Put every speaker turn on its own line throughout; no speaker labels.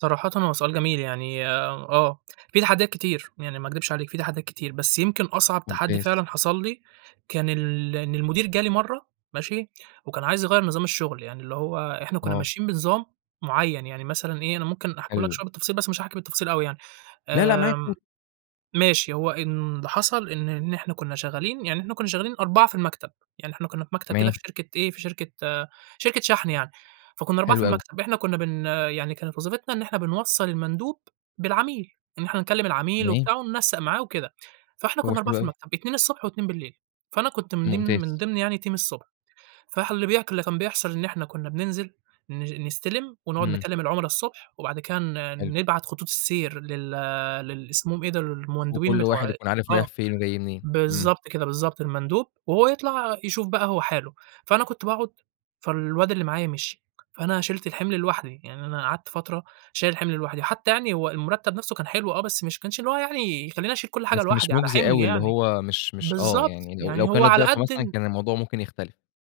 صراحةً هو سؤال جميل يعني، آه، في تحديات كتير يعني ما أكدبش عليك في تحديات كتير، بس يمكن أصعب تحدي
ممتاز.
فعلًا حصل لي كان ال إن المدير جالي مرة ماشي، وكان عايز يغيَّر نظام الشغل، يعني اللي هو إحنا كنا
آه.
ماشيين بنظام معين، يعني مثلًا إيه، أنا ممكن أحكيهولك
حلو.
شوية بالتفصيل، بس مش هاحكي بالتفصيل أوي يعني،
لأ، لأ، معاك قُل.
آمم، ماشي. هو إن اللي حصل إن إن إحنا كنا شغالين يعني إحنا كنا شغالين 4 في المكتب، يعني إحنا كنا في مكتب كده
تمام.
في شركة إيه، في شركة شركة شحْن يعني، فكنا 4 في
حلو أوي.
المكتب، إحنا كنا بن يعني كانت وظيفتنا إن إحنا بنوصَّل المندوب بالعميل، إن إحنا نكلم العميل
تمام.
وبتاع وننسق معاه وكده. فإحنا
هو
كنا 4
حلو
في
أوي.
المكتب، 2 الصبح و2 بالليل. فأنا كنت من ديم
ممتاز.
من ضمن يعني team الصبح، فح اللي بيح اللي كان بيحصل إن إحنا كنا بننزل ن نستلم ونقعد
إمم.
نكلم العملا الصبح، وبعد كده ن
حلو.
نبعت خطوط السير لل للي اسمهم إيه ده، ال المندوبين
وكل واحد
بتوع
يكون عارف
آه،
رايح فين وجاي منين. إمم.
بالضبط كده، بالضبط، المندوب، وهو يطلَع يشوف بقى هو حاله. فأنا كنت باقعد، فالواد اللي معايا مشي، فأنا شيلت الحِمل لوحدي، يعني أنا قعدت فترة شايل الحِمل لوحدي، حتى يعني هو المرتب نفْسه كان حلو آه، بس مش ما كانش اللي هو يعني يخليني أشيل كل حاجة
بس مش
لوحدي، على
مُجزي
حِملي
أوي، اللي
يعني،
هو مش مش آه،
بالضبط،
يعني ل لو
يعني
كان
هو على
الضِعف
قد
مثلًا،
ال
كان الموضوع ممكن يختلف.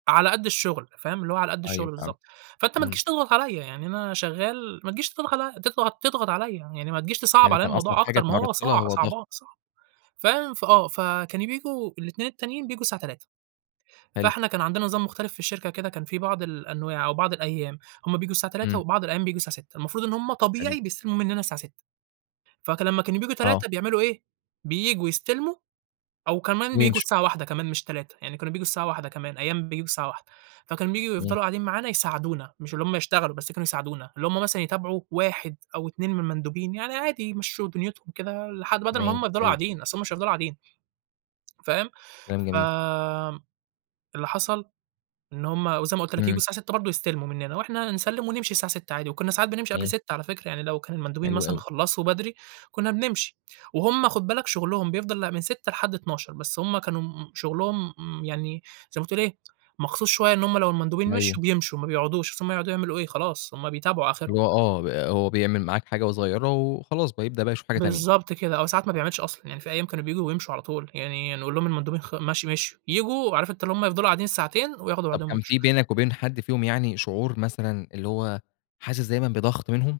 على قد الشغل فاهم. اللي هو على قد
أيوه
الشغل
فهمت.
بالضبط، فأنت ما
إمم.
تجيش تضغط عليَّ، يعني أنا شغال ما تجيش تضغ تضغط تضغط عليَّ، يعني ما تجيش تصعَّب
يعني
عليَّ
كان أصعب
الموضوع
حاجة
أكتر ما هو
اتعرَّضت لها،
صع
هو ضغط.
صعبان صعب، فاهم فآه، فكانوا بييجوا الاتنين التانيين، بييجوا الساعة 15:00،
حلو.
فإحنا كان عندنا نظام مختلف في الشركة كده كان فيه بعض الأنواع أو بعض الأيام هُم بييجوا الساعة 15:00
إمم.
وبعض الأيام بييجوا الساعة 18:00، المفروض إن هُم
حلو.
طبيعي بيستلموا مننا الساعة 18:00، فك لمّا كانوا بييجوا
آه.
15:00 بيعملوا إيه، بييجوا يستلموا أو كمان بييجوا
ويمشوا.
الساعة 13:00 كمان مش 15:00، يعني كانوا بييجوا الساعة 13:00 كمان، أيام بييجوا الساعة 13:00، فكانوا بييجوا
إمم.
يفضلوا قاعدين معانا يساعدونا، مش اللي هُم يشتغلوا بس كانوا يساعدونا، اللي هُم مثلًا يتابعوا 1 أو 2 من المندوبين، يعني عادي يمشّوا دنيتهم كده لحد بَدَل ما هُم
تمام.
يفضلوا
حلو.
قاعدين، أصل هُم مش هيفضلوا قاعدين. فاهم؟
كلام جميل.
فآمم، اللي حصل إن هُم وزي ما قلت لك ييجوا
إمم.
الساعة 18:00 برضو يستلموا مننا وإحنا نسلِّم ونمشي الساعة 18:00 عادي، وكنا ساعات بنمشي قبل
تمام.
18:00 على فكرة يعني لو كان المندوبين
حلو
مثلًا
أوي.
خلَّصوا بدري، كنا بنمشي، وهُم خُد بالك شغلهم بيفضل لأ، من 18:00 لحد 00:00 بس هُم كانوا م شغلهم م يعني زي ما تقول إيه، مخصوص شوية إن هُم لو المندوبين
أيوه.
مشيوا، بيمشوا ما بيقعدوش، أصل هُم هيقعدوا يعملوا إيه، خلاص هُم بيتابعوا آخرهم.
اللي هو آه، ب هو بيعمل معاك حاجة صغيرة وخلاص بيبدأ بقى يشوف حاجة تانية.
بالضبط كده، أو ساعات ما بيعملش أصلًا، يعني فيه أيام كانوا بييجوا ويمشوا على طول، يعني نقول لهم المندوبين خ ماشي مشيوا، ييجوا عارف أنت اللي هُم يفضلوا قاعدين الساعتين وياخدوا
طَب،
بعضهم
كان
ويمشوا.
في بينك وبين حد فيهم يعني شعور مثلًا اللي هو، حاسس دايمًا بضغط منهم؟